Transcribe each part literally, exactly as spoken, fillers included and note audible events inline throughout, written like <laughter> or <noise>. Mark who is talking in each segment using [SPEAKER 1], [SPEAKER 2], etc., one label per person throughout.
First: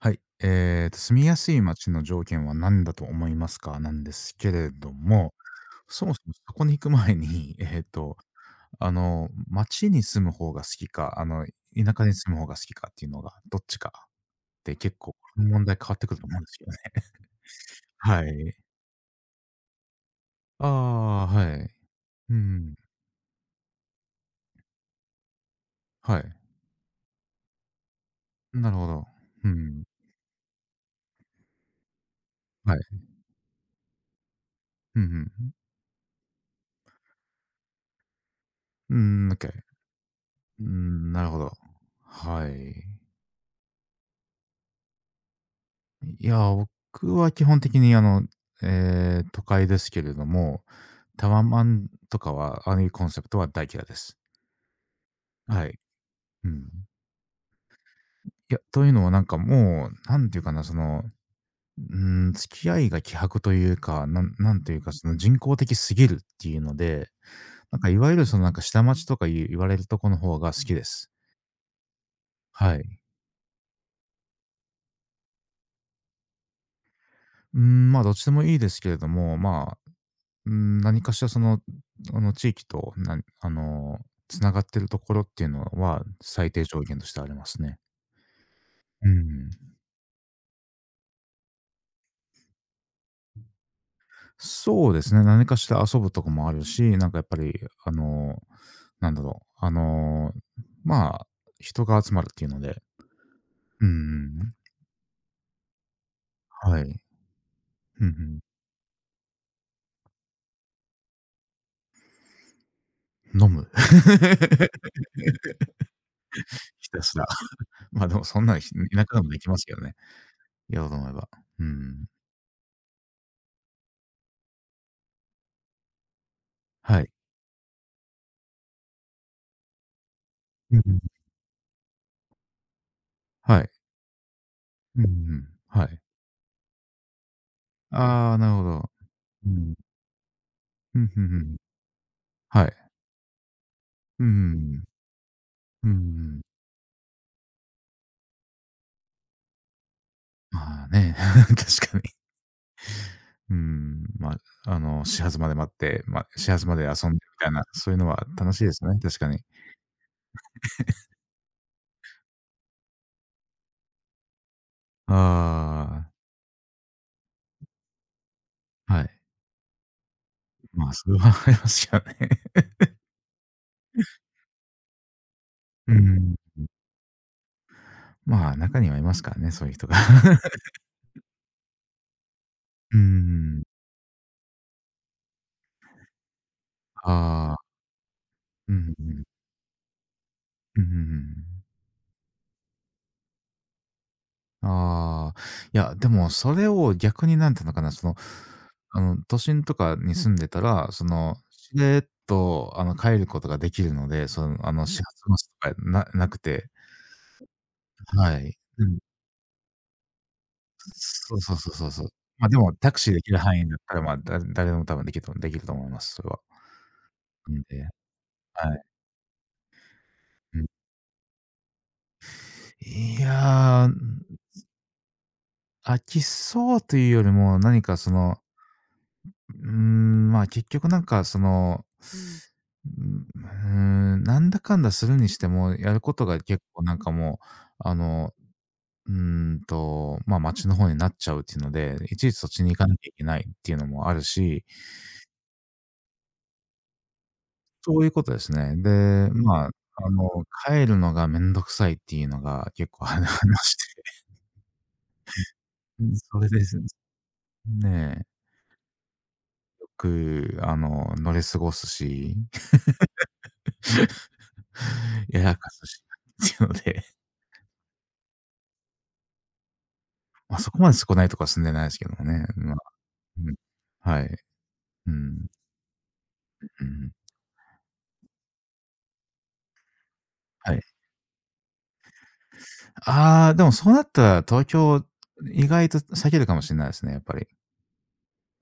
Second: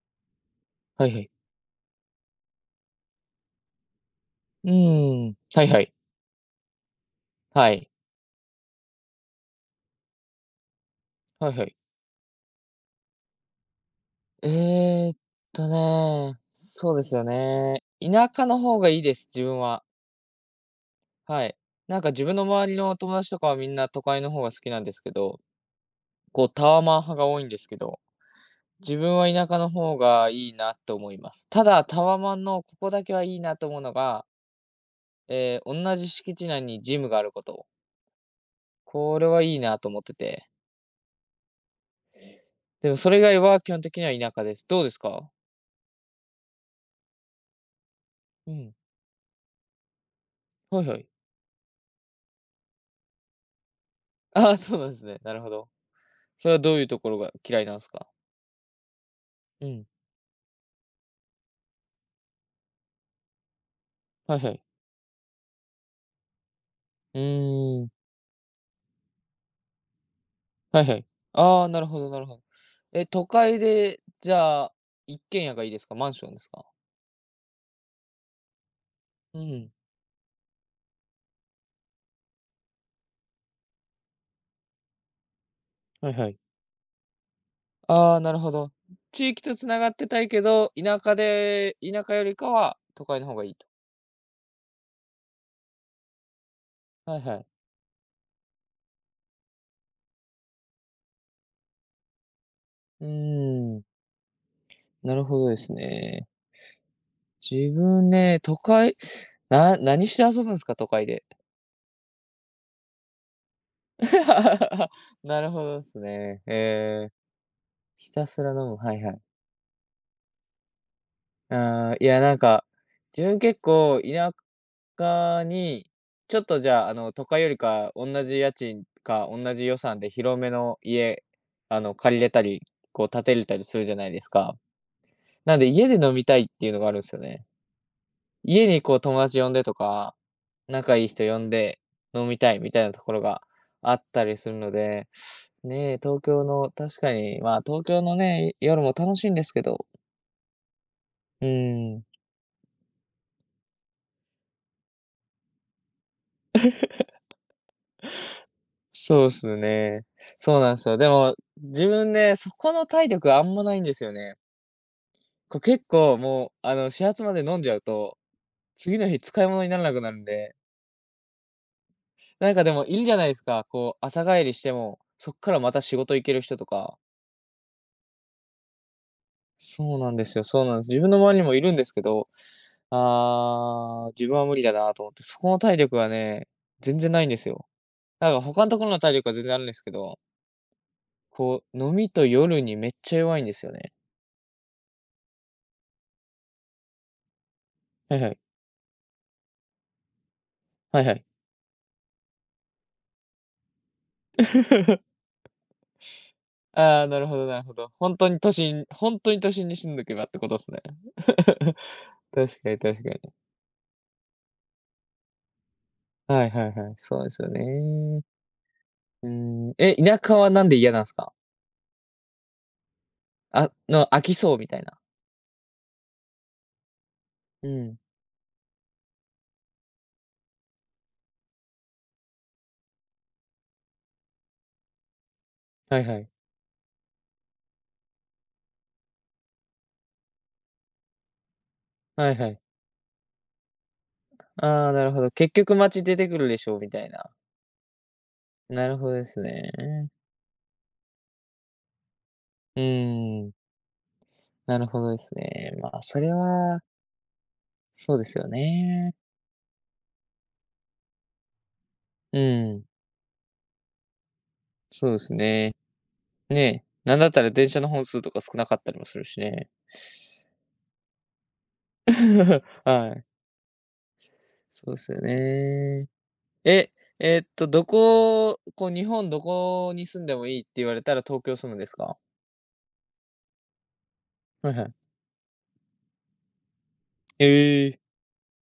[SPEAKER 1] はい。えーと、
[SPEAKER 2] はいは
[SPEAKER 1] 住み
[SPEAKER 2] い。
[SPEAKER 1] やすい街の条件は何だと思いますか？なんですけ
[SPEAKER 2] う
[SPEAKER 1] れど
[SPEAKER 2] ー
[SPEAKER 1] も、
[SPEAKER 2] ん。はいはい。
[SPEAKER 1] そもそもそこに行く前に、<laughs>
[SPEAKER 2] は
[SPEAKER 1] えー
[SPEAKER 2] い。
[SPEAKER 1] と、あの、街に住む方が好きか、あの、
[SPEAKER 2] はいはい。
[SPEAKER 1] 田舎に住む方が好きかっていうのが、どっちかって結
[SPEAKER 2] ええ
[SPEAKER 1] 構この問
[SPEAKER 2] と
[SPEAKER 1] 題変わってくると思
[SPEAKER 2] ね、
[SPEAKER 1] うんですよ
[SPEAKER 2] そう
[SPEAKER 1] ね。
[SPEAKER 2] ですよね。
[SPEAKER 1] は
[SPEAKER 2] 田舎
[SPEAKER 1] い。
[SPEAKER 2] の方がいいです、自分は。
[SPEAKER 1] ああ、
[SPEAKER 2] は
[SPEAKER 1] は
[SPEAKER 2] い。
[SPEAKER 1] い。
[SPEAKER 2] なんか自分
[SPEAKER 1] う
[SPEAKER 2] の周
[SPEAKER 1] ん、
[SPEAKER 2] りの友達とかはみんな都会の方が好きなんですけど、
[SPEAKER 1] はい。
[SPEAKER 2] こうタワマン派が多いんですけど、
[SPEAKER 1] なるほ
[SPEAKER 2] 自
[SPEAKER 1] ど。
[SPEAKER 2] 分は田
[SPEAKER 1] う
[SPEAKER 2] 舎の
[SPEAKER 1] ん、
[SPEAKER 2] 方がいいなと思います。ただ、タワマンのこ
[SPEAKER 1] はい。
[SPEAKER 2] こだけはいいなと思うのが、
[SPEAKER 1] うんうん。
[SPEAKER 2] ええ、同じ敷地内にジムがあること。
[SPEAKER 1] う
[SPEAKER 2] これ
[SPEAKER 1] ん、
[SPEAKER 2] は
[SPEAKER 1] OK。
[SPEAKER 2] いいなと思ってて。
[SPEAKER 1] うん、なるほど。はい。
[SPEAKER 2] でもそれ以外は基本的には田舎です。どうですか？
[SPEAKER 1] いや、僕は基本的にあの、
[SPEAKER 2] うん。
[SPEAKER 1] えー都会ですけれども、
[SPEAKER 2] はいはい。
[SPEAKER 1] タワマンとかは、ああいうコンセプトは大嫌いです。
[SPEAKER 2] ああ、そうなんですね。なるほ
[SPEAKER 1] は
[SPEAKER 2] ど。
[SPEAKER 1] い。
[SPEAKER 2] そ
[SPEAKER 1] う
[SPEAKER 2] れは
[SPEAKER 1] ん。
[SPEAKER 2] どういうところが嫌いなんですか？
[SPEAKER 1] いや、というのはなんか
[SPEAKER 2] うん。
[SPEAKER 1] もう、なんていうかな、その、うん、付き合いが希薄というか、なん
[SPEAKER 2] はいは
[SPEAKER 1] な
[SPEAKER 2] い。
[SPEAKER 1] んていうか、その人工的すぎるっていうので、
[SPEAKER 2] う
[SPEAKER 1] なん
[SPEAKER 2] ー
[SPEAKER 1] か
[SPEAKER 2] ん。
[SPEAKER 1] いわゆるそのなんか下町とか言う言われるとこの方が好き
[SPEAKER 2] は
[SPEAKER 1] で
[SPEAKER 2] いはい。
[SPEAKER 1] す。
[SPEAKER 2] ああ、なるほどなるほど。
[SPEAKER 1] はい。
[SPEAKER 2] え、都会で、じゃあ、一軒家がいいですか？マンションですか？
[SPEAKER 1] うん、ま、どっちでもいいですけれども、
[SPEAKER 2] うん。
[SPEAKER 1] ま、うん、何かしらその、あの、地域と、なあの、つながってるところっていうのは、
[SPEAKER 2] はいはい。
[SPEAKER 1] 最低条件としてありますね。
[SPEAKER 2] ああ、なるほど。
[SPEAKER 1] う
[SPEAKER 2] 地域
[SPEAKER 1] ん。
[SPEAKER 2] と繋がってたいけど、田舎で田舎よりかは都会の方がいいと。
[SPEAKER 1] そうですね、何かしら遊ぶとこもあるし、なん
[SPEAKER 2] は
[SPEAKER 1] か
[SPEAKER 2] い
[SPEAKER 1] やっ
[SPEAKER 2] は
[SPEAKER 1] ぱ
[SPEAKER 2] い。
[SPEAKER 1] り、あの、なんだろう、あの、まあ、人が集まるっていうので、
[SPEAKER 2] うーん、
[SPEAKER 1] うん、
[SPEAKER 2] なるほどですね。
[SPEAKER 1] はい。
[SPEAKER 2] 自
[SPEAKER 1] う
[SPEAKER 2] 分ね、
[SPEAKER 1] ん
[SPEAKER 2] 都会な何して遊ぶんですか？都会で。
[SPEAKER 1] うん。飲む。<laughs>
[SPEAKER 2] <laughs> なるほどっすね。
[SPEAKER 1] ひた
[SPEAKER 2] ええ。
[SPEAKER 1] すら。まあ、
[SPEAKER 2] ひ
[SPEAKER 1] でも
[SPEAKER 2] た
[SPEAKER 1] そ
[SPEAKER 2] す
[SPEAKER 1] ん
[SPEAKER 2] ら
[SPEAKER 1] な、ひ
[SPEAKER 2] 飲む、は
[SPEAKER 1] 田
[SPEAKER 2] い
[SPEAKER 1] 舎
[SPEAKER 2] はい。
[SPEAKER 1] でもできますけどね、やろうと思えば。う
[SPEAKER 2] ああ、
[SPEAKER 1] ん。
[SPEAKER 2] いや、なんか、自分結構田舎に、ちょっとじゃあ、あ
[SPEAKER 1] はい。
[SPEAKER 2] の、都会よりか、同じ家賃か、同じ予算で広め
[SPEAKER 1] う
[SPEAKER 2] の
[SPEAKER 1] んうん。
[SPEAKER 2] 家、あの、借りれたり、こう建てれた
[SPEAKER 1] は
[SPEAKER 2] り
[SPEAKER 1] い。
[SPEAKER 2] するじゃないですか。
[SPEAKER 1] うんうん。
[SPEAKER 2] なんで
[SPEAKER 1] は
[SPEAKER 2] 家
[SPEAKER 1] い。
[SPEAKER 2] で飲みたいっていうのがあるんですよね。
[SPEAKER 1] ああ、なるほ
[SPEAKER 2] 家に
[SPEAKER 1] ど。
[SPEAKER 2] こう友達
[SPEAKER 1] う
[SPEAKER 2] 呼んでと
[SPEAKER 1] ん。
[SPEAKER 2] か、仲
[SPEAKER 1] う
[SPEAKER 2] い
[SPEAKER 1] ん
[SPEAKER 2] い
[SPEAKER 1] ふ
[SPEAKER 2] 人
[SPEAKER 1] んふ
[SPEAKER 2] 呼ん
[SPEAKER 1] ん。
[SPEAKER 2] で飲みたい
[SPEAKER 1] は
[SPEAKER 2] みたい
[SPEAKER 1] い。
[SPEAKER 2] なところがあっ
[SPEAKER 1] う
[SPEAKER 2] たりするの
[SPEAKER 1] ん。
[SPEAKER 2] で、
[SPEAKER 1] う
[SPEAKER 2] ねえ、東
[SPEAKER 1] ん。
[SPEAKER 2] 京の確かに、まあ、東京のね、夜も楽しいんですけど、
[SPEAKER 1] まあね、
[SPEAKER 2] う
[SPEAKER 1] <laughs> 確
[SPEAKER 2] ー
[SPEAKER 1] か
[SPEAKER 2] ん。
[SPEAKER 1] に。うん。ま、ああの、始発まで待って、まあ、始発まで遊んでみたいな、そういうのは楽しいですね、確
[SPEAKER 2] そう
[SPEAKER 1] か
[SPEAKER 2] っ
[SPEAKER 1] に。
[SPEAKER 2] すね。そうなんすよ。でも、自分ね、そこの体力あんまないんですよね。こう、結
[SPEAKER 1] あ
[SPEAKER 2] 構もう、あの、始発まで飲んじゃうと、
[SPEAKER 1] あ、
[SPEAKER 2] 次
[SPEAKER 1] はい。
[SPEAKER 2] の日使い物にならなくなるんで、
[SPEAKER 1] まあ、それはありますよね。
[SPEAKER 2] なんかでも
[SPEAKER 1] <laughs>
[SPEAKER 2] いるじゃないですか、こう、朝帰りしても、そっからまた
[SPEAKER 1] う
[SPEAKER 2] 仕事行け
[SPEAKER 1] ん。
[SPEAKER 2] る人とか。
[SPEAKER 1] <laughs> まあ、中にはいますからね、そういう人が。
[SPEAKER 2] そうなんですよ、そう
[SPEAKER 1] <laughs>
[SPEAKER 2] なんです。自分の周りにもいるんですけど、
[SPEAKER 1] うん。
[SPEAKER 2] ああ、自分は無理だなと思って、そこの体力がね、全
[SPEAKER 1] <laughs>
[SPEAKER 2] 然ないんです
[SPEAKER 1] あ
[SPEAKER 2] よ。
[SPEAKER 1] あ。
[SPEAKER 2] なんか他の
[SPEAKER 1] う
[SPEAKER 2] ところ
[SPEAKER 1] ん。
[SPEAKER 2] の体力は全然あるんですけど、
[SPEAKER 1] うんうんうん。
[SPEAKER 2] こう、飲みと夜にめっちゃ弱いんですよね。
[SPEAKER 1] ああ、いや、でもそれを逆になんていうのかな、その、
[SPEAKER 2] はいはい。
[SPEAKER 1] あの、都心とかに住んでたら、
[SPEAKER 2] は
[SPEAKER 1] そ
[SPEAKER 2] いはい。
[SPEAKER 1] の、しれっと、あの、帰ることができるので、その、あの、始
[SPEAKER 2] <laughs>
[SPEAKER 1] 発バスとかななくて、
[SPEAKER 2] ああ、なるほどなるほど。本当
[SPEAKER 1] は
[SPEAKER 2] に都
[SPEAKER 1] い。う
[SPEAKER 2] 心
[SPEAKER 1] ん。
[SPEAKER 2] 本当に都心に住んどけばってことですね。
[SPEAKER 1] そうそうそう
[SPEAKER 2] <laughs>
[SPEAKER 1] そうそう。まあ、で
[SPEAKER 2] 確か
[SPEAKER 1] も
[SPEAKER 2] に
[SPEAKER 1] タク
[SPEAKER 2] 確
[SPEAKER 1] シ
[SPEAKER 2] か
[SPEAKER 1] ーでき
[SPEAKER 2] に。
[SPEAKER 1] る範囲だったら、まあ、だ誰でも多分できるとできると思います、それは。
[SPEAKER 2] はいはいはい、そうですよ
[SPEAKER 1] んで、
[SPEAKER 2] ね。
[SPEAKER 1] はい。
[SPEAKER 2] うん、え、田舎は
[SPEAKER 1] う
[SPEAKER 2] な
[SPEAKER 1] ん。
[SPEAKER 2] んで嫌なんですか？
[SPEAKER 1] い
[SPEAKER 2] あ
[SPEAKER 1] や、
[SPEAKER 2] の、飽きそうみたいな。
[SPEAKER 1] 飽きそうというよりも、
[SPEAKER 2] う
[SPEAKER 1] 何か
[SPEAKER 2] ん、
[SPEAKER 1] その、うーん、まあ、結局なんかその、うん。うんうーん、なんだかんだするにしても、や
[SPEAKER 2] は
[SPEAKER 1] る
[SPEAKER 2] い
[SPEAKER 1] こ
[SPEAKER 2] は
[SPEAKER 1] と
[SPEAKER 2] い。
[SPEAKER 1] が結構なんかもう、あの、うーんと、まあ、町の方になっちゃうっていうので、いち
[SPEAKER 2] は
[SPEAKER 1] い
[SPEAKER 2] い
[SPEAKER 1] ちそ
[SPEAKER 2] は
[SPEAKER 1] っ
[SPEAKER 2] い。
[SPEAKER 1] ちに行かなきゃいけないっていうのもあるし、
[SPEAKER 2] ああ、なるほど。結局街出てくるでしょうみたいな。
[SPEAKER 1] そういうことですね。
[SPEAKER 2] なるほどで
[SPEAKER 1] で、
[SPEAKER 2] す
[SPEAKER 1] まあ、
[SPEAKER 2] ね。
[SPEAKER 1] あの、帰るのがめんどくさいっていうのが
[SPEAKER 2] う
[SPEAKER 1] 結構 <laughs> あの
[SPEAKER 2] ーん、
[SPEAKER 1] 話
[SPEAKER 2] なるほどですね。まあ、
[SPEAKER 1] で、うん、
[SPEAKER 2] それ
[SPEAKER 1] それです。
[SPEAKER 2] はそう
[SPEAKER 1] ね、
[SPEAKER 2] ですよね。
[SPEAKER 1] よくあの、乗り過ごすし、
[SPEAKER 2] うん、そうで
[SPEAKER 1] <laughs>
[SPEAKER 2] す
[SPEAKER 1] やらか
[SPEAKER 2] ね。
[SPEAKER 1] すしっていうの
[SPEAKER 2] ねえ、
[SPEAKER 1] で、
[SPEAKER 2] なんだったら電車の本数とか少なかったりもするしね。
[SPEAKER 1] ま、そこまで少ないとこは住んでないですけどもね。まあ、
[SPEAKER 2] <laughs> はい、
[SPEAKER 1] うん。はい。
[SPEAKER 2] そうで
[SPEAKER 1] う
[SPEAKER 2] すよ
[SPEAKER 1] ん。
[SPEAKER 2] ね。
[SPEAKER 1] う
[SPEAKER 2] え、
[SPEAKER 1] ん。
[SPEAKER 2] えっと、どここう日本どこに住んでもいいって
[SPEAKER 1] はい。
[SPEAKER 2] 言われたら東京住むんですか？
[SPEAKER 1] ああ、でもそうなったら東
[SPEAKER 2] はいは
[SPEAKER 1] 京、
[SPEAKER 2] い。
[SPEAKER 1] 意外と避けるかもしれないですね、やっぱり。
[SPEAKER 2] ええ、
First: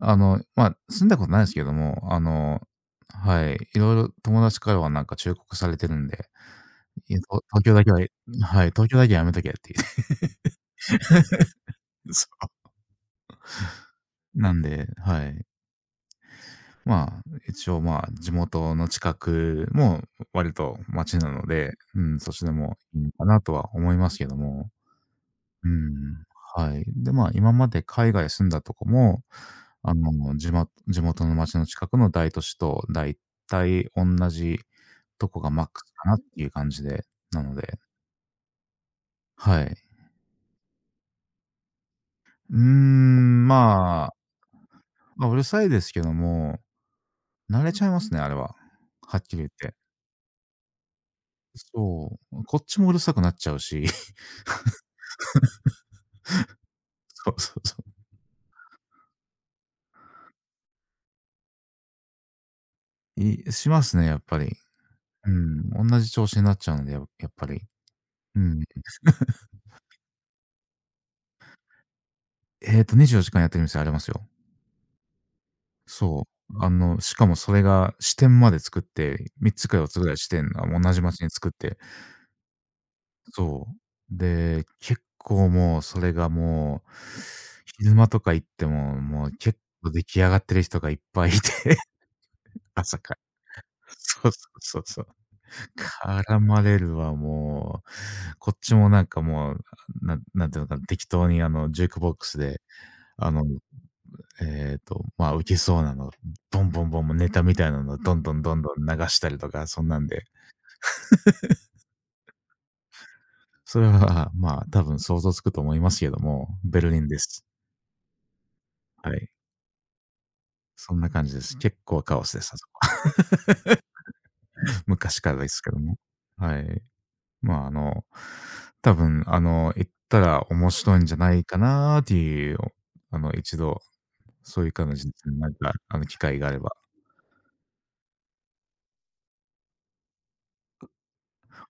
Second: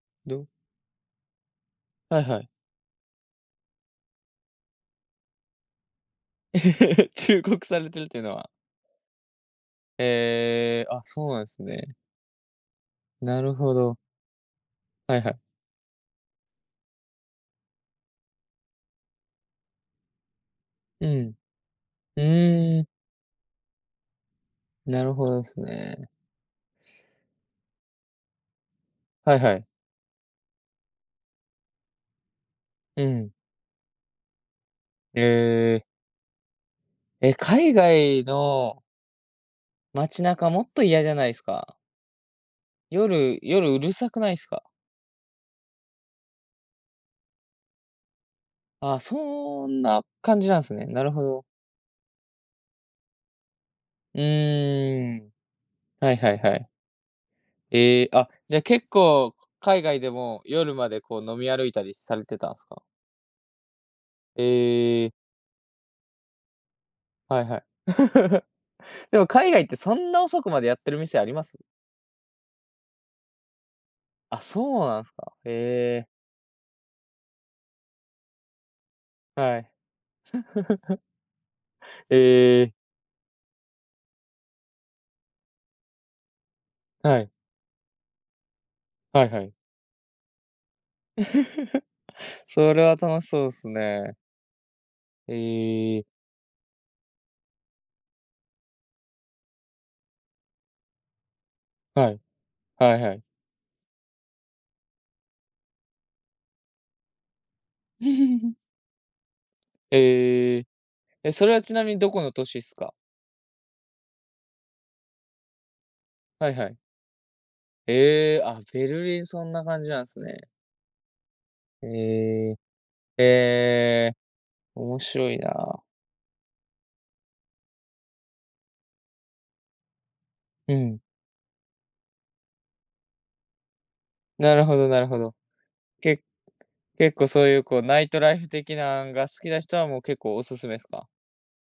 [SPEAKER 1] あの、
[SPEAKER 2] ど
[SPEAKER 1] ま、住んだことないですけども、あ
[SPEAKER 2] はいはい。
[SPEAKER 1] の、はい、色々友達からはなんか忠告されてるんで、
[SPEAKER 2] <laughs>
[SPEAKER 1] い
[SPEAKER 2] 忠
[SPEAKER 1] と東
[SPEAKER 2] 告
[SPEAKER 1] 京
[SPEAKER 2] さ
[SPEAKER 1] だ
[SPEAKER 2] れ
[SPEAKER 1] けは、
[SPEAKER 2] てるっていうのは、
[SPEAKER 1] はい、東京だけはやめとけっていうね。
[SPEAKER 2] ええ、あ、そうなんですね。
[SPEAKER 1] <laughs> そ
[SPEAKER 2] なるほど。
[SPEAKER 1] う。なんで、
[SPEAKER 2] はい
[SPEAKER 1] は
[SPEAKER 2] はい。
[SPEAKER 1] い。まあ、一応、まあ、地元の近くも割と
[SPEAKER 2] う
[SPEAKER 1] 街
[SPEAKER 2] ん。
[SPEAKER 1] なので、うん、
[SPEAKER 2] う
[SPEAKER 1] そっちでも
[SPEAKER 2] ーん、
[SPEAKER 1] いいのかなとは思いますけども。
[SPEAKER 2] なるほどです
[SPEAKER 1] う
[SPEAKER 2] ね。
[SPEAKER 1] ん、はい。で、まあ、今まで海外住んだとこも、
[SPEAKER 2] はいはい。
[SPEAKER 1] あの、地ま地元の町の近くの大都市と
[SPEAKER 2] う
[SPEAKER 1] だい
[SPEAKER 2] ん。
[SPEAKER 1] たいじ
[SPEAKER 2] え
[SPEAKER 1] とこがマック
[SPEAKER 2] え、
[SPEAKER 1] スかなっていう感じで、
[SPEAKER 2] え、
[SPEAKER 1] なの
[SPEAKER 2] 海
[SPEAKER 1] で、
[SPEAKER 2] 外の
[SPEAKER 1] はい。
[SPEAKER 2] 街中もっと嫌じゃないですか？
[SPEAKER 1] うー
[SPEAKER 2] 夜
[SPEAKER 1] ん、
[SPEAKER 2] 夜うる
[SPEAKER 1] ま
[SPEAKER 2] さ
[SPEAKER 1] あ、
[SPEAKER 2] くないですか？
[SPEAKER 1] ま、うるさいですけども、慣れちゃいますね、あれは。
[SPEAKER 2] あ
[SPEAKER 1] はっきり言っ
[SPEAKER 2] そ
[SPEAKER 1] て。
[SPEAKER 2] んな感じなんですね。なるほど。
[SPEAKER 1] そう、こっちもうるさくなっちゃうし、<laughs>
[SPEAKER 2] うーん。はいはいはい。
[SPEAKER 1] そうそうそ
[SPEAKER 2] ええ、あ、じゃ、結構海外でも夜までこう飲み歩いたりされてたんですか？
[SPEAKER 1] う。いしますね、やっぱり。
[SPEAKER 2] えー
[SPEAKER 1] うん、同じ調子になっちゃうので、ややっ
[SPEAKER 2] はい
[SPEAKER 1] ぱ
[SPEAKER 2] は
[SPEAKER 1] り。
[SPEAKER 2] い。
[SPEAKER 1] う
[SPEAKER 2] <laughs>
[SPEAKER 1] ん。
[SPEAKER 2] でも海外ってそんな遅くまでやってる店あります？
[SPEAKER 1] えっと、にじゅうよじかんやってる店ありますよ。
[SPEAKER 2] あ、そうなんですか。え
[SPEAKER 1] そう。あの、しかもそれが支店まで作って、
[SPEAKER 2] ー、
[SPEAKER 1] 3
[SPEAKER 2] は
[SPEAKER 1] つ
[SPEAKER 2] い。
[SPEAKER 1] かよっつぐらい支店が同じ町に作って、
[SPEAKER 2] えー
[SPEAKER 1] そう。で、結構もうそれがもう、昼間とか行っても、
[SPEAKER 2] は
[SPEAKER 1] も
[SPEAKER 2] い
[SPEAKER 1] う
[SPEAKER 2] はいはい。
[SPEAKER 1] 結構出来上がってる人がいっぱいいて、
[SPEAKER 2] <laughs>
[SPEAKER 1] <laughs>
[SPEAKER 2] それは
[SPEAKER 1] 朝から。
[SPEAKER 2] 楽しそうっすね。
[SPEAKER 1] そうそうそうそう。
[SPEAKER 2] えー
[SPEAKER 1] 絡まれるわ、もう。こっちもなんかもう、ななんていうのかな、適当にあのジュークボックスで、
[SPEAKER 2] はいはいはい。
[SPEAKER 1] あのえっと、まあ、ウケそうなの、ボンボンボン、ネタみたいなのどんどんどんど
[SPEAKER 2] <laughs>
[SPEAKER 1] ん流したりとか、そんなんで、
[SPEAKER 2] ええ。え、それはちなみにどこの都市っすか？
[SPEAKER 1] それは、まあ、多分想像つくと思いますけど
[SPEAKER 2] はい
[SPEAKER 1] も、
[SPEAKER 2] はい。
[SPEAKER 1] ベルリンです。
[SPEAKER 2] ええ、あ、ベル
[SPEAKER 1] は
[SPEAKER 2] リン
[SPEAKER 1] い。
[SPEAKER 2] そんな感じなんすね。
[SPEAKER 1] そんな感じです。結構カオスです、あ
[SPEAKER 2] ええ、
[SPEAKER 1] そこ。
[SPEAKER 2] ええ、
[SPEAKER 1] <laughs>
[SPEAKER 2] 面
[SPEAKER 1] 昔
[SPEAKER 2] 白
[SPEAKER 1] から
[SPEAKER 2] い
[SPEAKER 1] ですけど
[SPEAKER 2] な。
[SPEAKER 1] も。はい。まあ、あの、多分、あの、行ったら面
[SPEAKER 2] う
[SPEAKER 1] 白い
[SPEAKER 2] ん。
[SPEAKER 1] んじゃないかなっていう、あの、一度、
[SPEAKER 2] な
[SPEAKER 1] そ
[SPEAKER 2] る
[SPEAKER 1] ういう
[SPEAKER 2] ほど
[SPEAKER 1] 感
[SPEAKER 2] な
[SPEAKER 1] じ
[SPEAKER 2] る
[SPEAKER 1] で
[SPEAKER 2] ほど。
[SPEAKER 1] なんか、あの、機
[SPEAKER 2] け
[SPEAKER 1] 会があれば。
[SPEAKER 2] 結構そういうこう、ナイトライフ的なんが好きな人はもう結構おすすめすか？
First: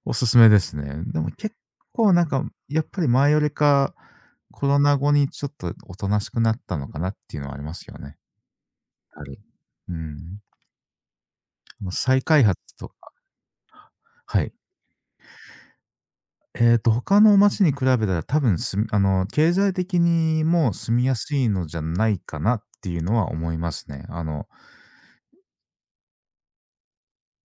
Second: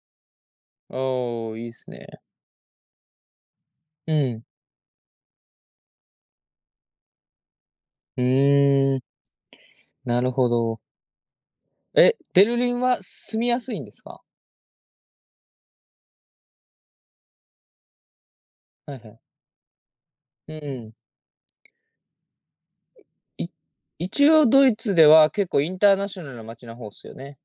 [SPEAKER 1] おすすめですね。でも
[SPEAKER 2] お
[SPEAKER 1] 結
[SPEAKER 2] お、いいっす
[SPEAKER 1] 構
[SPEAKER 2] ね。
[SPEAKER 1] なんか、やっぱり前よりか、
[SPEAKER 2] うん。
[SPEAKER 1] コロナ後にちょっとおとなしくなったのかなっていうのはありますよね。
[SPEAKER 2] うーん、
[SPEAKER 1] はい。う
[SPEAKER 2] なる
[SPEAKER 1] ん。
[SPEAKER 2] ほど。
[SPEAKER 1] あの
[SPEAKER 2] え、
[SPEAKER 1] 再開
[SPEAKER 2] ベ
[SPEAKER 1] 発
[SPEAKER 2] ルリン
[SPEAKER 1] と
[SPEAKER 2] は
[SPEAKER 1] か、
[SPEAKER 2] 住みやすいんですか？
[SPEAKER 1] はい。えっと他の街に比べたら多分すみ
[SPEAKER 2] は
[SPEAKER 1] あ
[SPEAKER 2] いはい。
[SPEAKER 1] の、経済的に
[SPEAKER 2] う
[SPEAKER 1] も
[SPEAKER 2] ん。
[SPEAKER 1] 住みやすいのじゃないかなっていうのは
[SPEAKER 2] い
[SPEAKER 1] 思いますね。あ
[SPEAKER 2] 一応
[SPEAKER 1] の、
[SPEAKER 2] ドイツでは結構インターナショナルな街な方っすよね？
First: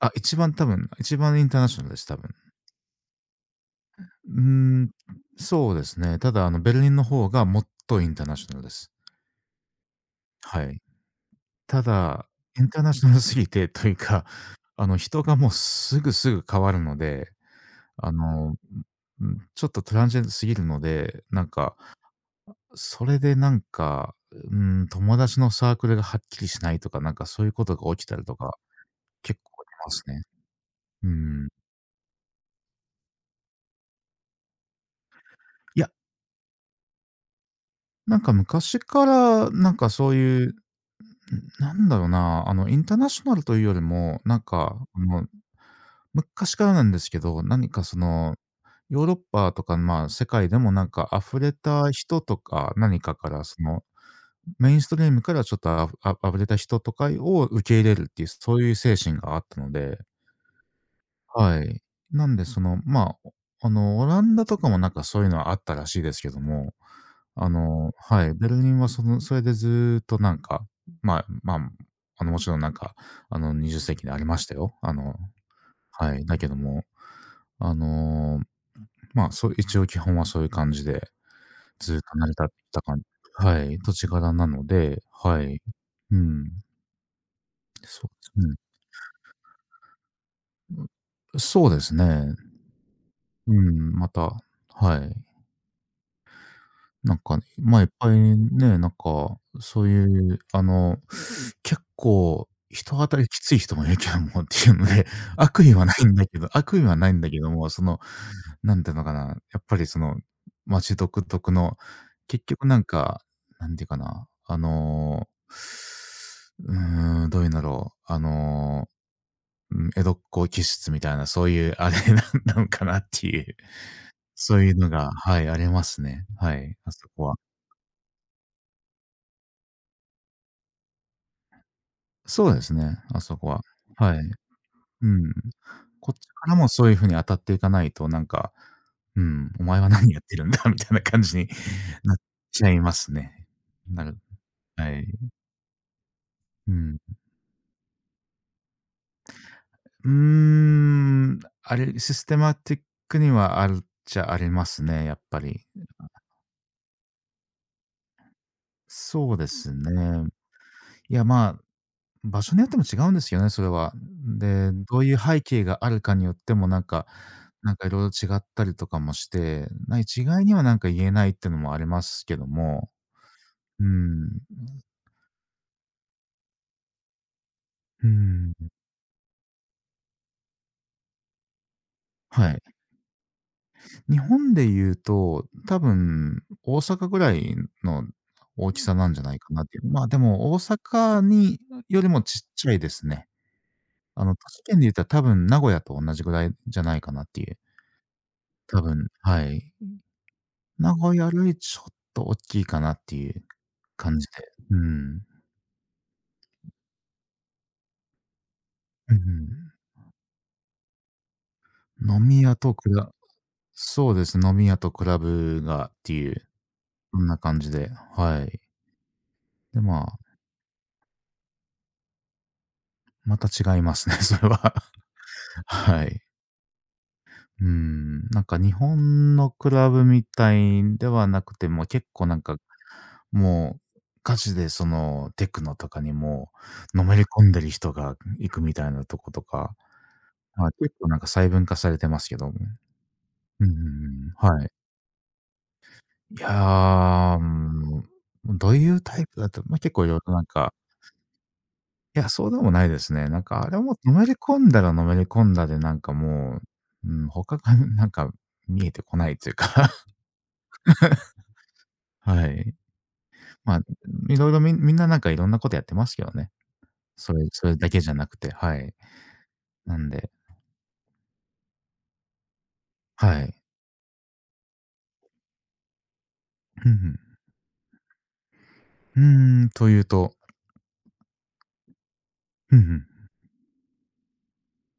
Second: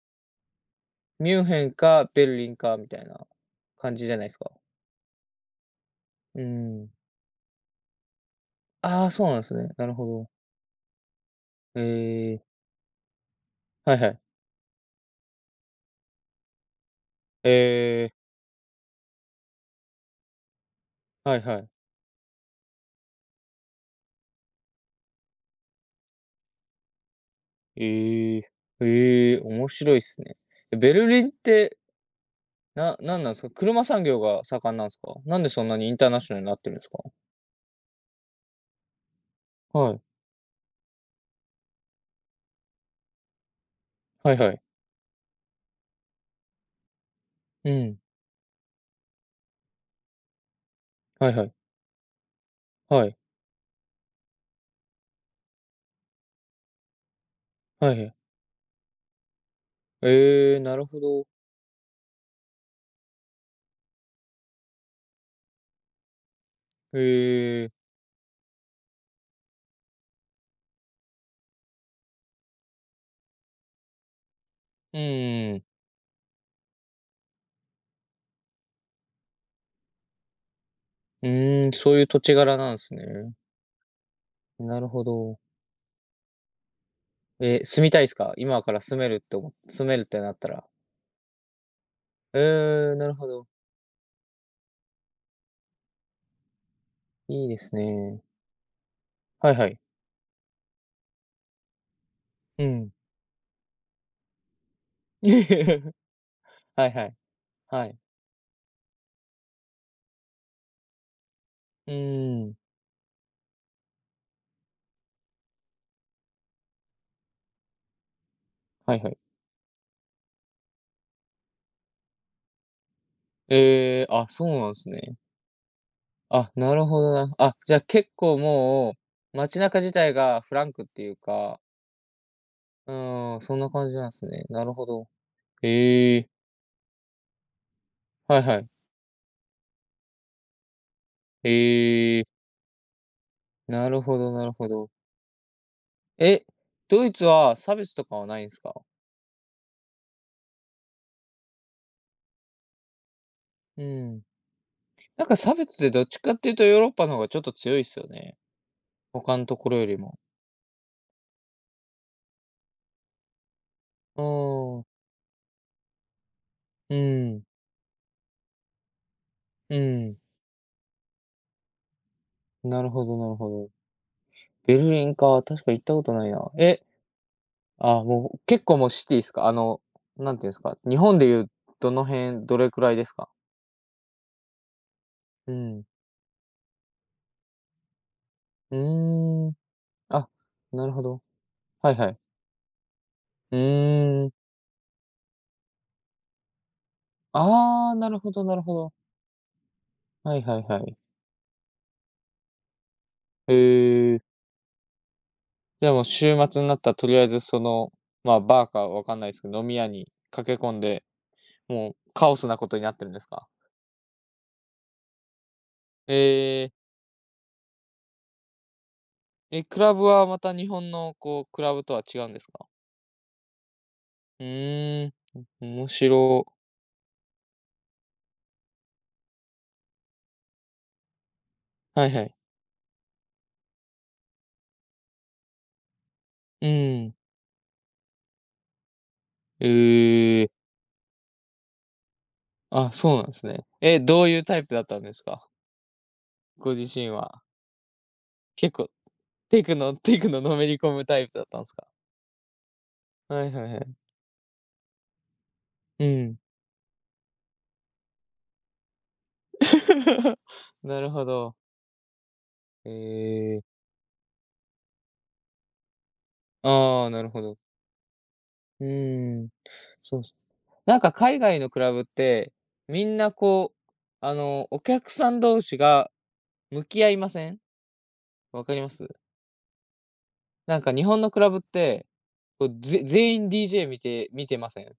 [SPEAKER 1] あ、一番多分、一
[SPEAKER 2] ミ
[SPEAKER 1] 番イ
[SPEAKER 2] ュン
[SPEAKER 1] ンター
[SPEAKER 2] ヘ
[SPEAKER 1] ナ
[SPEAKER 2] ン
[SPEAKER 1] ショナルです、
[SPEAKER 2] か
[SPEAKER 1] 多
[SPEAKER 2] ベ
[SPEAKER 1] 分。
[SPEAKER 2] ルリンかみたいな感じじゃないで
[SPEAKER 1] う
[SPEAKER 2] す
[SPEAKER 1] ー
[SPEAKER 2] か？
[SPEAKER 1] ん、そうですね。た
[SPEAKER 2] うー
[SPEAKER 1] だあのベルリ
[SPEAKER 2] ん。
[SPEAKER 1] ンの方がもっとインターナショナルです。
[SPEAKER 2] ああ、そうなんですね。なるほど。
[SPEAKER 1] はい。た
[SPEAKER 2] え
[SPEAKER 1] だ、
[SPEAKER 2] え、
[SPEAKER 1] インターナショナルすぎてとい
[SPEAKER 2] は
[SPEAKER 1] う
[SPEAKER 2] いはい。
[SPEAKER 1] か、あの、人がもうすぐすぐ変わるので、
[SPEAKER 2] え
[SPEAKER 1] あ
[SPEAKER 2] え、
[SPEAKER 1] の、んん、ちょっとトランジェントすぎるので、
[SPEAKER 2] はい
[SPEAKER 1] なん
[SPEAKER 2] はい。
[SPEAKER 1] か、それでなんか、うーん、友達のサークルがはっきりしないとか、なんかそういうことが起きたりと
[SPEAKER 2] ええ、
[SPEAKER 1] か、
[SPEAKER 2] え
[SPEAKER 1] 結
[SPEAKER 2] え、
[SPEAKER 1] 構
[SPEAKER 2] 面
[SPEAKER 1] ありま
[SPEAKER 2] 白いっ
[SPEAKER 1] す
[SPEAKER 2] す
[SPEAKER 1] ね。
[SPEAKER 2] ね。え、ベ
[SPEAKER 1] う
[SPEAKER 2] ル
[SPEAKER 1] ー
[SPEAKER 2] リンっ
[SPEAKER 1] ん。
[SPEAKER 2] て、ななんなんすか？車産業が盛んなんすか？なんでそんな
[SPEAKER 1] い
[SPEAKER 2] に
[SPEAKER 1] や、
[SPEAKER 2] インターナショナルになってるんですか？
[SPEAKER 1] なんか昔から、なんか
[SPEAKER 2] はい。
[SPEAKER 1] そういう、なんだろうな、あの、インターナショナルというよりも、
[SPEAKER 2] は
[SPEAKER 1] な
[SPEAKER 2] い
[SPEAKER 1] ん
[SPEAKER 2] はい。
[SPEAKER 1] か、あの、昔からなんですけど、何
[SPEAKER 2] う
[SPEAKER 1] かそ
[SPEAKER 2] ん。
[SPEAKER 1] の、ヨーロッパとか、まあ、世界でもなんか
[SPEAKER 2] はい
[SPEAKER 1] 溢
[SPEAKER 2] は
[SPEAKER 1] れ
[SPEAKER 2] い。
[SPEAKER 1] た人とか、何
[SPEAKER 2] は
[SPEAKER 1] か
[SPEAKER 2] い。
[SPEAKER 1] からその、メインストリームからちょっとあふあ溢れた人とかを受け入
[SPEAKER 2] は
[SPEAKER 1] れ
[SPEAKER 2] い
[SPEAKER 1] る
[SPEAKER 2] は
[SPEAKER 1] っ
[SPEAKER 2] い。
[SPEAKER 1] ていう、そういう精神があったので、
[SPEAKER 2] ええ、なるほど。
[SPEAKER 1] はい。なんで、その、まあ、あの、オランダとかもなんかそういうのはあったらしいですけども、あ
[SPEAKER 2] ええ。
[SPEAKER 1] の、はい、ベルリンはそのそれでずーっとなんか、まあまあ、あの、もちろんなんか、あの、にじゅっせいき世紀でありましたよ。あ
[SPEAKER 2] うん
[SPEAKER 1] の、
[SPEAKER 2] うんうん。
[SPEAKER 1] はい、だけども、あの、まあ、そう一応基本はそういう感じで、
[SPEAKER 2] うーん、そ
[SPEAKER 1] ずー
[SPEAKER 2] う
[SPEAKER 1] っ
[SPEAKER 2] いう
[SPEAKER 1] と
[SPEAKER 2] 土
[SPEAKER 1] 成り
[SPEAKER 2] 地
[SPEAKER 1] 立って
[SPEAKER 2] 柄
[SPEAKER 1] き
[SPEAKER 2] なん
[SPEAKER 1] た
[SPEAKER 2] す
[SPEAKER 1] 感じ、
[SPEAKER 2] ね。
[SPEAKER 1] はい、土地柄なの
[SPEAKER 2] なるほ
[SPEAKER 1] で、
[SPEAKER 2] ど。
[SPEAKER 1] はい。うん。
[SPEAKER 2] えー、住みたい
[SPEAKER 1] そ
[SPEAKER 2] で
[SPEAKER 1] う
[SPEAKER 2] すか？
[SPEAKER 1] です
[SPEAKER 2] 今
[SPEAKER 1] ね。
[SPEAKER 2] から住めるって思っ住めるってなったら。
[SPEAKER 1] うん。そうですね。
[SPEAKER 2] えーなるほど。
[SPEAKER 1] うん、また、はい。なんかね、
[SPEAKER 2] いいです
[SPEAKER 1] ま、あいっぱい
[SPEAKER 2] ね。
[SPEAKER 1] ね、なんか、
[SPEAKER 2] はいはい。
[SPEAKER 1] そういうあの、結構
[SPEAKER 2] うん。
[SPEAKER 1] 人当たりきつい人もいるけどもっていうので、悪意はな
[SPEAKER 2] <laughs>
[SPEAKER 1] いんだけど悪意
[SPEAKER 2] はい
[SPEAKER 1] は
[SPEAKER 2] は
[SPEAKER 1] な
[SPEAKER 2] い。
[SPEAKER 1] いんだけども、そ
[SPEAKER 2] はい。
[SPEAKER 1] の、なんていうのかな、やっぱりその、街独特の、
[SPEAKER 2] う
[SPEAKER 1] 結
[SPEAKER 2] ーん。
[SPEAKER 1] 局なんか、なんていうかな、あの、うーん、どういうんだろう、あの、
[SPEAKER 2] はいはい。
[SPEAKER 1] うん、江戸っ子気質みたいな、そういうあれなん <laughs> なのかなっていう、
[SPEAKER 2] えーあ、そう
[SPEAKER 1] そう
[SPEAKER 2] な
[SPEAKER 1] い
[SPEAKER 2] んで
[SPEAKER 1] う
[SPEAKER 2] す
[SPEAKER 1] のが、
[SPEAKER 2] ね。
[SPEAKER 1] はい、ありますね。
[SPEAKER 2] あ、
[SPEAKER 1] は
[SPEAKER 2] な
[SPEAKER 1] い、
[SPEAKER 2] る
[SPEAKER 1] あ
[SPEAKER 2] ほ
[SPEAKER 1] そ
[SPEAKER 2] ど
[SPEAKER 1] こ
[SPEAKER 2] な。
[SPEAKER 1] は。
[SPEAKER 2] あ、じゃ、結構もう、街中自体がフランクっていうか、
[SPEAKER 1] そうです
[SPEAKER 2] う
[SPEAKER 1] ね、あそ
[SPEAKER 2] ーん、
[SPEAKER 1] こ
[SPEAKER 2] そ
[SPEAKER 1] は。
[SPEAKER 2] んな感じなんで
[SPEAKER 1] はい。
[SPEAKER 2] すね。なるほど。
[SPEAKER 1] うん。こ
[SPEAKER 2] え
[SPEAKER 1] っち
[SPEAKER 2] え、
[SPEAKER 1] からもそういう風に当たっていかないと、なん
[SPEAKER 2] はい
[SPEAKER 1] か、
[SPEAKER 2] はい。
[SPEAKER 1] うん、お前は何やってるんだみたいな感じになっ
[SPEAKER 2] ええ、
[SPEAKER 1] ちゃいますね。
[SPEAKER 2] なる
[SPEAKER 1] なる
[SPEAKER 2] ほどなるほ
[SPEAKER 1] は
[SPEAKER 2] ど。
[SPEAKER 1] い。
[SPEAKER 2] え、
[SPEAKER 1] うん。
[SPEAKER 2] ドイツは差別とかはないんですか？
[SPEAKER 1] うーん、あれ、システマティックにはある
[SPEAKER 2] う
[SPEAKER 1] っち
[SPEAKER 2] ん。
[SPEAKER 1] ゃありますね、やっ
[SPEAKER 2] なんか
[SPEAKER 1] ぱ
[SPEAKER 2] 差
[SPEAKER 1] り。
[SPEAKER 2] 別でどっちかっていうとヨーロッパの方がちょっと強いっすよね。
[SPEAKER 1] そう
[SPEAKER 2] 他
[SPEAKER 1] で
[SPEAKER 2] のとこ
[SPEAKER 1] す
[SPEAKER 2] ろよりも。
[SPEAKER 1] ね。いや、まあ場所によっても違うんですよね、それは。
[SPEAKER 2] う
[SPEAKER 1] で、
[SPEAKER 2] ーん、
[SPEAKER 1] どういう背景があるかによってもなん
[SPEAKER 2] う
[SPEAKER 1] か
[SPEAKER 2] ん、
[SPEAKER 1] なんかいろいろ違ったりとかもして、
[SPEAKER 2] う
[SPEAKER 1] な
[SPEAKER 2] ん。
[SPEAKER 1] 一概にはなんか言えないっていうのもありますけど
[SPEAKER 2] な
[SPEAKER 1] も。
[SPEAKER 2] るほどなるほど。
[SPEAKER 1] うん。
[SPEAKER 2] ベルリンか、確か行ったことないな。え、あ、
[SPEAKER 1] う
[SPEAKER 2] もう
[SPEAKER 1] ん。
[SPEAKER 2] 結構もうシティっすか？あの、なんていうんですか、日本でいうどの辺、
[SPEAKER 1] は
[SPEAKER 2] ど
[SPEAKER 1] い。
[SPEAKER 2] れくらいですか？
[SPEAKER 1] 日本で言うと、
[SPEAKER 2] う
[SPEAKER 1] 多
[SPEAKER 2] ん。
[SPEAKER 1] 分大阪ぐらいの大
[SPEAKER 2] う
[SPEAKER 1] きさなんじゃない
[SPEAKER 2] ー
[SPEAKER 1] か
[SPEAKER 2] ん。
[SPEAKER 1] なっていう。まあ、で
[SPEAKER 2] あ、
[SPEAKER 1] も大
[SPEAKER 2] なるほ
[SPEAKER 1] 阪
[SPEAKER 2] ど。
[SPEAKER 1] に
[SPEAKER 2] はい
[SPEAKER 1] より
[SPEAKER 2] はい。
[SPEAKER 1] もちっちゃいですね。
[SPEAKER 2] う
[SPEAKER 1] あ
[SPEAKER 2] ーん。
[SPEAKER 1] の、都市圏で言ったら多分名古屋と同じぐらいじゃないかなっていう。
[SPEAKER 2] ああ、なるほどなるほ
[SPEAKER 1] 多
[SPEAKER 2] ど。
[SPEAKER 1] 分、はい。
[SPEAKER 2] はいはいは
[SPEAKER 1] 名
[SPEAKER 2] い。
[SPEAKER 1] 古屋よりちょっと大きいかなっていう
[SPEAKER 2] へ
[SPEAKER 1] 感
[SPEAKER 2] え。
[SPEAKER 1] じで。うん。
[SPEAKER 2] じゃあもう週末になったらとりあえずその、まあバーかわ
[SPEAKER 1] うん
[SPEAKER 2] かんないですけど、飲み屋
[SPEAKER 1] う
[SPEAKER 2] に駆け込んで、も
[SPEAKER 1] ん。
[SPEAKER 2] う
[SPEAKER 1] 飲
[SPEAKER 2] カオ
[SPEAKER 1] み
[SPEAKER 2] ス
[SPEAKER 1] 屋
[SPEAKER 2] なこ
[SPEAKER 1] と
[SPEAKER 2] とに
[SPEAKER 1] ク
[SPEAKER 2] なってる
[SPEAKER 1] ラ
[SPEAKER 2] んですか？
[SPEAKER 1] そうです、飲み屋とクラブがっていう、
[SPEAKER 2] えー、
[SPEAKER 1] そんな感じで、はい。
[SPEAKER 2] え、ク
[SPEAKER 1] で、
[SPEAKER 2] ラ
[SPEAKER 1] ま
[SPEAKER 2] ブ
[SPEAKER 1] あ、
[SPEAKER 2] はまた日本のこう、クラブとは違うんですか？
[SPEAKER 1] また違いますね、<laughs> そ
[SPEAKER 2] う
[SPEAKER 1] れは。
[SPEAKER 2] ーん、
[SPEAKER 1] <laughs>
[SPEAKER 2] 面
[SPEAKER 1] はい。
[SPEAKER 2] 白い。
[SPEAKER 1] うん、なんか日本のクラブみたいではなくて、もう結
[SPEAKER 2] はいは
[SPEAKER 1] 構
[SPEAKER 2] い。
[SPEAKER 1] なんか、もう、ガチでそのテクノとかにも
[SPEAKER 2] う
[SPEAKER 1] う、の
[SPEAKER 2] ん。
[SPEAKER 1] めり込んでる人が行くみたいなとことか、
[SPEAKER 2] えー、
[SPEAKER 1] まあ、結構なんか細分化されてますけども。
[SPEAKER 2] あ、そうなんですね。
[SPEAKER 1] うんうんう
[SPEAKER 2] え、どう
[SPEAKER 1] ん、
[SPEAKER 2] いうタ
[SPEAKER 1] は
[SPEAKER 2] イ
[SPEAKER 1] い。
[SPEAKER 2] プだったんですか？
[SPEAKER 1] いや
[SPEAKER 2] ご自身
[SPEAKER 1] ー、う
[SPEAKER 2] は。
[SPEAKER 1] ん、ど
[SPEAKER 2] 結
[SPEAKER 1] うい
[SPEAKER 2] 構、
[SPEAKER 1] うタイプだと、
[SPEAKER 2] テ
[SPEAKER 1] ま
[SPEAKER 2] ク
[SPEAKER 1] あ、結
[SPEAKER 2] の、
[SPEAKER 1] 構いろ
[SPEAKER 2] テ
[SPEAKER 1] い
[SPEAKER 2] ク
[SPEAKER 1] ろ
[SPEAKER 2] の
[SPEAKER 1] なん
[SPEAKER 2] のめ
[SPEAKER 1] か、
[SPEAKER 2] り込むタイプだったんですか？
[SPEAKER 1] いや、そうでもないですね。なん
[SPEAKER 2] はい
[SPEAKER 1] か
[SPEAKER 2] は
[SPEAKER 1] あ
[SPEAKER 2] い
[SPEAKER 1] れ
[SPEAKER 2] は
[SPEAKER 1] もう
[SPEAKER 2] い。
[SPEAKER 1] のめり込んだらのめり込んだで、なん
[SPEAKER 2] う
[SPEAKER 1] か
[SPEAKER 2] ん。
[SPEAKER 1] もう、うん、他がなんか見えてこないというか、
[SPEAKER 2] <laughs> なるほ
[SPEAKER 1] <laughs>
[SPEAKER 2] ど。
[SPEAKER 1] はい。
[SPEAKER 2] え
[SPEAKER 1] ま
[SPEAKER 2] ー、
[SPEAKER 1] あ、いろいろみみんななんかいろんなことやってますけどね。
[SPEAKER 2] ああ、なる
[SPEAKER 1] そ
[SPEAKER 2] ほ
[SPEAKER 1] れ
[SPEAKER 2] ど。
[SPEAKER 1] それだけじゃなくて、は
[SPEAKER 2] う
[SPEAKER 1] い。
[SPEAKER 2] ーん、
[SPEAKER 1] なん
[SPEAKER 2] そうっ
[SPEAKER 1] で、
[SPEAKER 2] す。なんか海外のクラブって、みんな
[SPEAKER 1] はい。
[SPEAKER 2] こう、あの、お客さん同士が向
[SPEAKER 1] うん
[SPEAKER 2] き合い
[SPEAKER 1] う
[SPEAKER 2] ません？わかりま
[SPEAKER 1] ん。う
[SPEAKER 2] す？
[SPEAKER 1] ーん、というと、
[SPEAKER 2] なんか日本のクラブって、こ
[SPEAKER 1] うん
[SPEAKER 2] う、
[SPEAKER 1] う
[SPEAKER 2] ぜ
[SPEAKER 1] ん。
[SPEAKER 2] 全員 ディージェー 見て見てません？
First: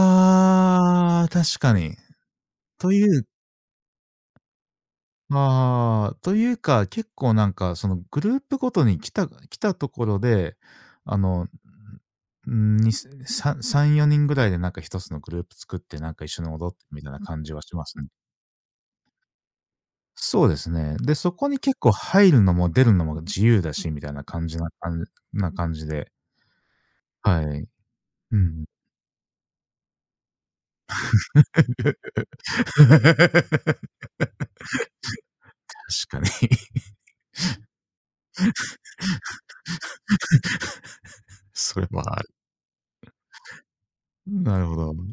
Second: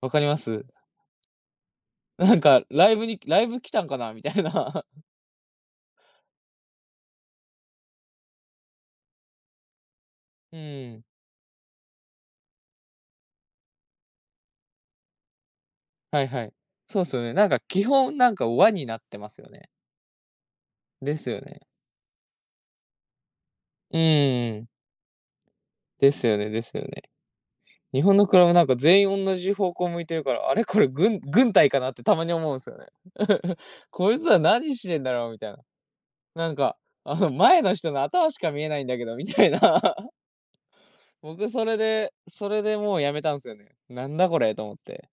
[SPEAKER 2] わかります？
[SPEAKER 1] あ、確かに。
[SPEAKER 2] <laughs> なんかラ
[SPEAKER 1] と
[SPEAKER 2] イ
[SPEAKER 1] い
[SPEAKER 2] ブに
[SPEAKER 1] う
[SPEAKER 2] ライブ来たんかなみたいな。<laughs>
[SPEAKER 1] ああ、というか、結構なんかそのグループごとに来た来たところで、
[SPEAKER 2] うん、
[SPEAKER 1] あの、ん、にささん、よにんぐらいでなんか一つのグループ作ってなん
[SPEAKER 2] は
[SPEAKER 1] か一
[SPEAKER 2] い
[SPEAKER 1] 緒
[SPEAKER 2] は
[SPEAKER 1] に
[SPEAKER 2] い。
[SPEAKER 1] 踊って
[SPEAKER 2] そ
[SPEAKER 1] み
[SPEAKER 2] うっ
[SPEAKER 1] たい
[SPEAKER 2] す
[SPEAKER 1] な
[SPEAKER 2] よね。
[SPEAKER 1] 感
[SPEAKER 2] なん
[SPEAKER 1] じ
[SPEAKER 2] か
[SPEAKER 1] はしま
[SPEAKER 2] 基
[SPEAKER 1] すね。
[SPEAKER 2] 本なんか輪になってますよね。
[SPEAKER 1] そうですね。で、
[SPEAKER 2] です
[SPEAKER 1] そ
[SPEAKER 2] よ
[SPEAKER 1] こに
[SPEAKER 2] ね。
[SPEAKER 1] 結構入るのも出るのも自由だし
[SPEAKER 2] う
[SPEAKER 1] みたいな感じ
[SPEAKER 2] ー
[SPEAKER 1] な
[SPEAKER 2] ん。
[SPEAKER 1] んな感じで、
[SPEAKER 2] ですよねですよね。
[SPEAKER 1] はい。
[SPEAKER 2] 日本のク
[SPEAKER 1] う
[SPEAKER 2] ラブな
[SPEAKER 1] ん。
[SPEAKER 2] んか全員同じ方向向いてるから、あれこれ軍軍
[SPEAKER 1] <laughs>
[SPEAKER 2] 隊かなってたまに思うんですよね <laughs>。
[SPEAKER 1] 確
[SPEAKER 2] こいつは何してんだろうみたいな。
[SPEAKER 1] かに
[SPEAKER 2] なんか、
[SPEAKER 1] <laughs>、
[SPEAKER 2] あの前の人の頭しか見えないんだけど、みたいな <laughs>。僕それ
[SPEAKER 1] それ
[SPEAKER 2] で、
[SPEAKER 1] はある。
[SPEAKER 2] それでもうやめたんですよね。なんだこれ
[SPEAKER 1] な
[SPEAKER 2] と
[SPEAKER 1] る
[SPEAKER 2] 思
[SPEAKER 1] ほ
[SPEAKER 2] っ
[SPEAKER 1] ど。う
[SPEAKER 2] て。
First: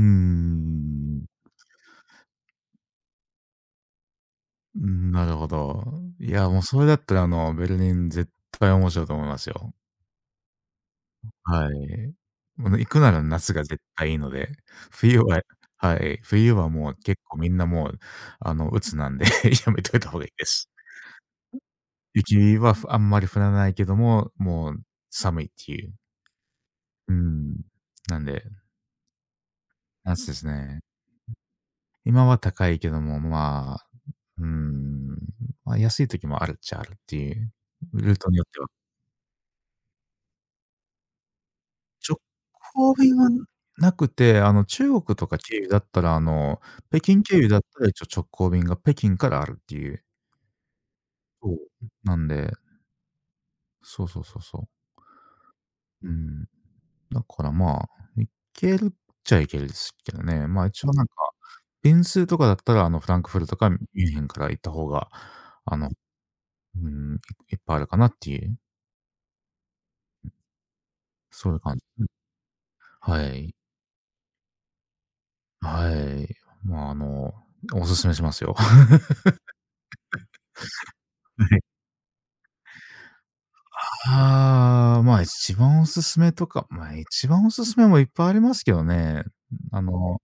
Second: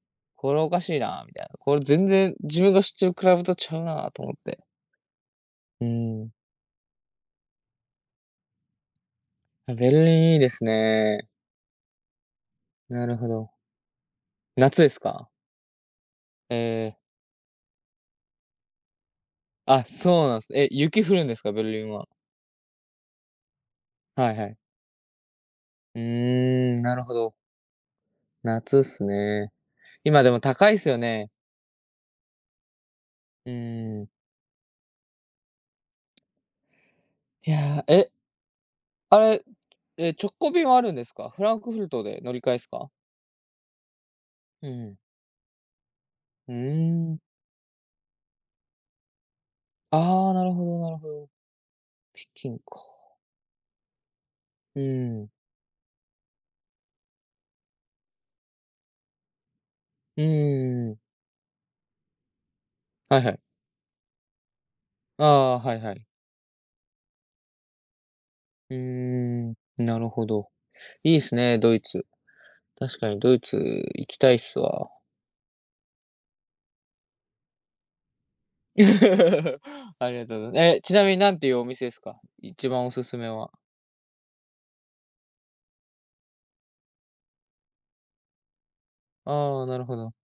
[SPEAKER 1] ー
[SPEAKER 2] これおかしいな、
[SPEAKER 1] ん。
[SPEAKER 2] みたいな。これ全然自分が知ってるクラブとちゃうな、と思って。
[SPEAKER 1] うん、なるほど。
[SPEAKER 2] う
[SPEAKER 1] い
[SPEAKER 2] ん。
[SPEAKER 1] や、もうそれだったら、あの、ベルリン絶対面白いと思いますよ。
[SPEAKER 2] ベルリンいいですね。
[SPEAKER 1] はい。もうね行く
[SPEAKER 2] な
[SPEAKER 1] な
[SPEAKER 2] る
[SPEAKER 1] ら
[SPEAKER 2] ほど。
[SPEAKER 1] 夏が絶対いいので、
[SPEAKER 2] 夏です
[SPEAKER 1] 冬
[SPEAKER 2] か？
[SPEAKER 1] ははい、冬
[SPEAKER 2] え
[SPEAKER 1] はもう
[SPEAKER 2] ー、
[SPEAKER 1] 結構みんなもう、あの、鬱なんで <laughs> やめ
[SPEAKER 2] あ、
[SPEAKER 1] といた方が
[SPEAKER 2] そ
[SPEAKER 1] い
[SPEAKER 2] う
[SPEAKER 1] い
[SPEAKER 2] なんで
[SPEAKER 1] で
[SPEAKER 2] す。え、
[SPEAKER 1] す。
[SPEAKER 2] 雪降るんですか、ベルリンは。
[SPEAKER 1] 雪はふあんまり降らないけども、
[SPEAKER 2] はいはい。
[SPEAKER 1] もう寒いっていう。
[SPEAKER 2] うーん、なる
[SPEAKER 1] う
[SPEAKER 2] ほど。
[SPEAKER 1] ん。なんで、
[SPEAKER 2] 夏っすね。今
[SPEAKER 1] 夏
[SPEAKER 2] で
[SPEAKER 1] で
[SPEAKER 2] も
[SPEAKER 1] す
[SPEAKER 2] 高いっ
[SPEAKER 1] ね。
[SPEAKER 2] すよね。
[SPEAKER 1] 今は高いけども、
[SPEAKER 2] う
[SPEAKER 1] まあ、
[SPEAKER 2] ーん。
[SPEAKER 1] うん、まあ、安い時もあるっちゃあるっていう、
[SPEAKER 2] いや、え、
[SPEAKER 1] ルートによっては。
[SPEAKER 2] あれ、え、直行便はあるんですか？フランクフルト
[SPEAKER 1] 直
[SPEAKER 2] で乗り換えっすか？
[SPEAKER 1] 行便はなくて、あの、
[SPEAKER 2] う
[SPEAKER 1] 中
[SPEAKER 2] ん。
[SPEAKER 1] 国とか経由だったら、あ
[SPEAKER 2] うー
[SPEAKER 1] の、北
[SPEAKER 2] ん。
[SPEAKER 1] 京経由だったら一応直行便が北京からあるっていう。
[SPEAKER 2] ああ、なるほどなるほど。
[SPEAKER 1] そう、なん
[SPEAKER 2] 北
[SPEAKER 1] で、
[SPEAKER 2] 京か。
[SPEAKER 1] そうそうそうそ
[SPEAKER 2] う
[SPEAKER 1] う。
[SPEAKER 2] ーん。
[SPEAKER 1] うん。だからまあ、行けるっちゃ行けるですけ
[SPEAKER 2] う
[SPEAKER 1] どね。まあ、一
[SPEAKER 2] ー
[SPEAKER 1] 応
[SPEAKER 2] ん。
[SPEAKER 1] なんか、便数とかだったら、あの、フラ
[SPEAKER 2] はい
[SPEAKER 1] ンク
[SPEAKER 2] は
[SPEAKER 1] フ
[SPEAKER 2] い。
[SPEAKER 1] ルトかミュンヘンから行った方が、
[SPEAKER 2] ああ、は
[SPEAKER 1] あ
[SPEAKER 2] い
[SPEAKER 1] の、
[SPEAKER 2] はい。
[SPEAKER 1] うん、いいっぱいあるかなっていう、
[SPEAKER 2] うーん、なるほど。いいっす
[SPEAKER 1] そうい
[SPEAKER 2] ね、
[SPEAKER 1] う
[SPEAKER 2] ド
[SPEAKER 1] 感
[SPEAKER 2] イ
[SPEAKER 1] じ。
[SPEAKER 2] ツ。確かに
[SPEAKER 1] は
[SPEAKER 2] ドイ
[SPEAKER 1] い。
[SPEAKER 2] ツ行きたいっすわ。
[SPEAKER 1] はい。まあ、あの、おすすめしますよ。<laughs>
[SPEAKER 2] <laughs> あり
[SPEAKER 1] は
[SPEAKER 2] がとうございますえ、ちなみになんてい
[SPEAKER 1] い。
[SPEAKER 2] うお店ですか？一番おすすめは。
[SPEAKER 1] ああ、まあ、一番おすすめとか、まあ、一番おすすめもいっぱいありますけどね。
[SPEAKER 2] ああ、な
[SPEAKER 1] あ
[SPEAKER 2] るほど。
[SPEAKER 1] の、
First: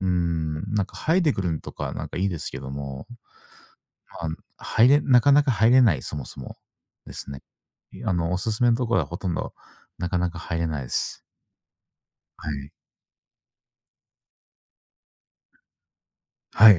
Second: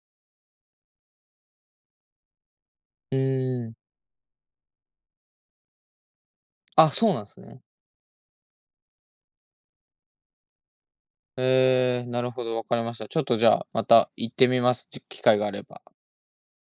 [SPEAKER 1] うーん、なんかハイデくルンとかなんかいいですけども、
[SPEAKER 2] うーん。
[SPEAKER 1] まあ、入れなかなか入れない、そもそも
[SPEAKER 2] あ、そ
[SPEAKER 1] で
[SPEAKER 2] うなん
[SPEAKER 1] す
[SPEAKER 2] です
[SPEAKER 1] ね。
[SPEAKER 2] ね。
[SPEAKER 1] あの、おすすめのところはほとんどなかなか入れないです。
[SPEAKER 2] えー、なるほ
[SPEAKER 1] は
[SPEAKER 2] ど、わ
[SPEAKER 1] い。
[SPEAKER 2] かりました。ちょっとじゃあ、また行ってみます、機会があれば。
[SPEAKER 1] はい。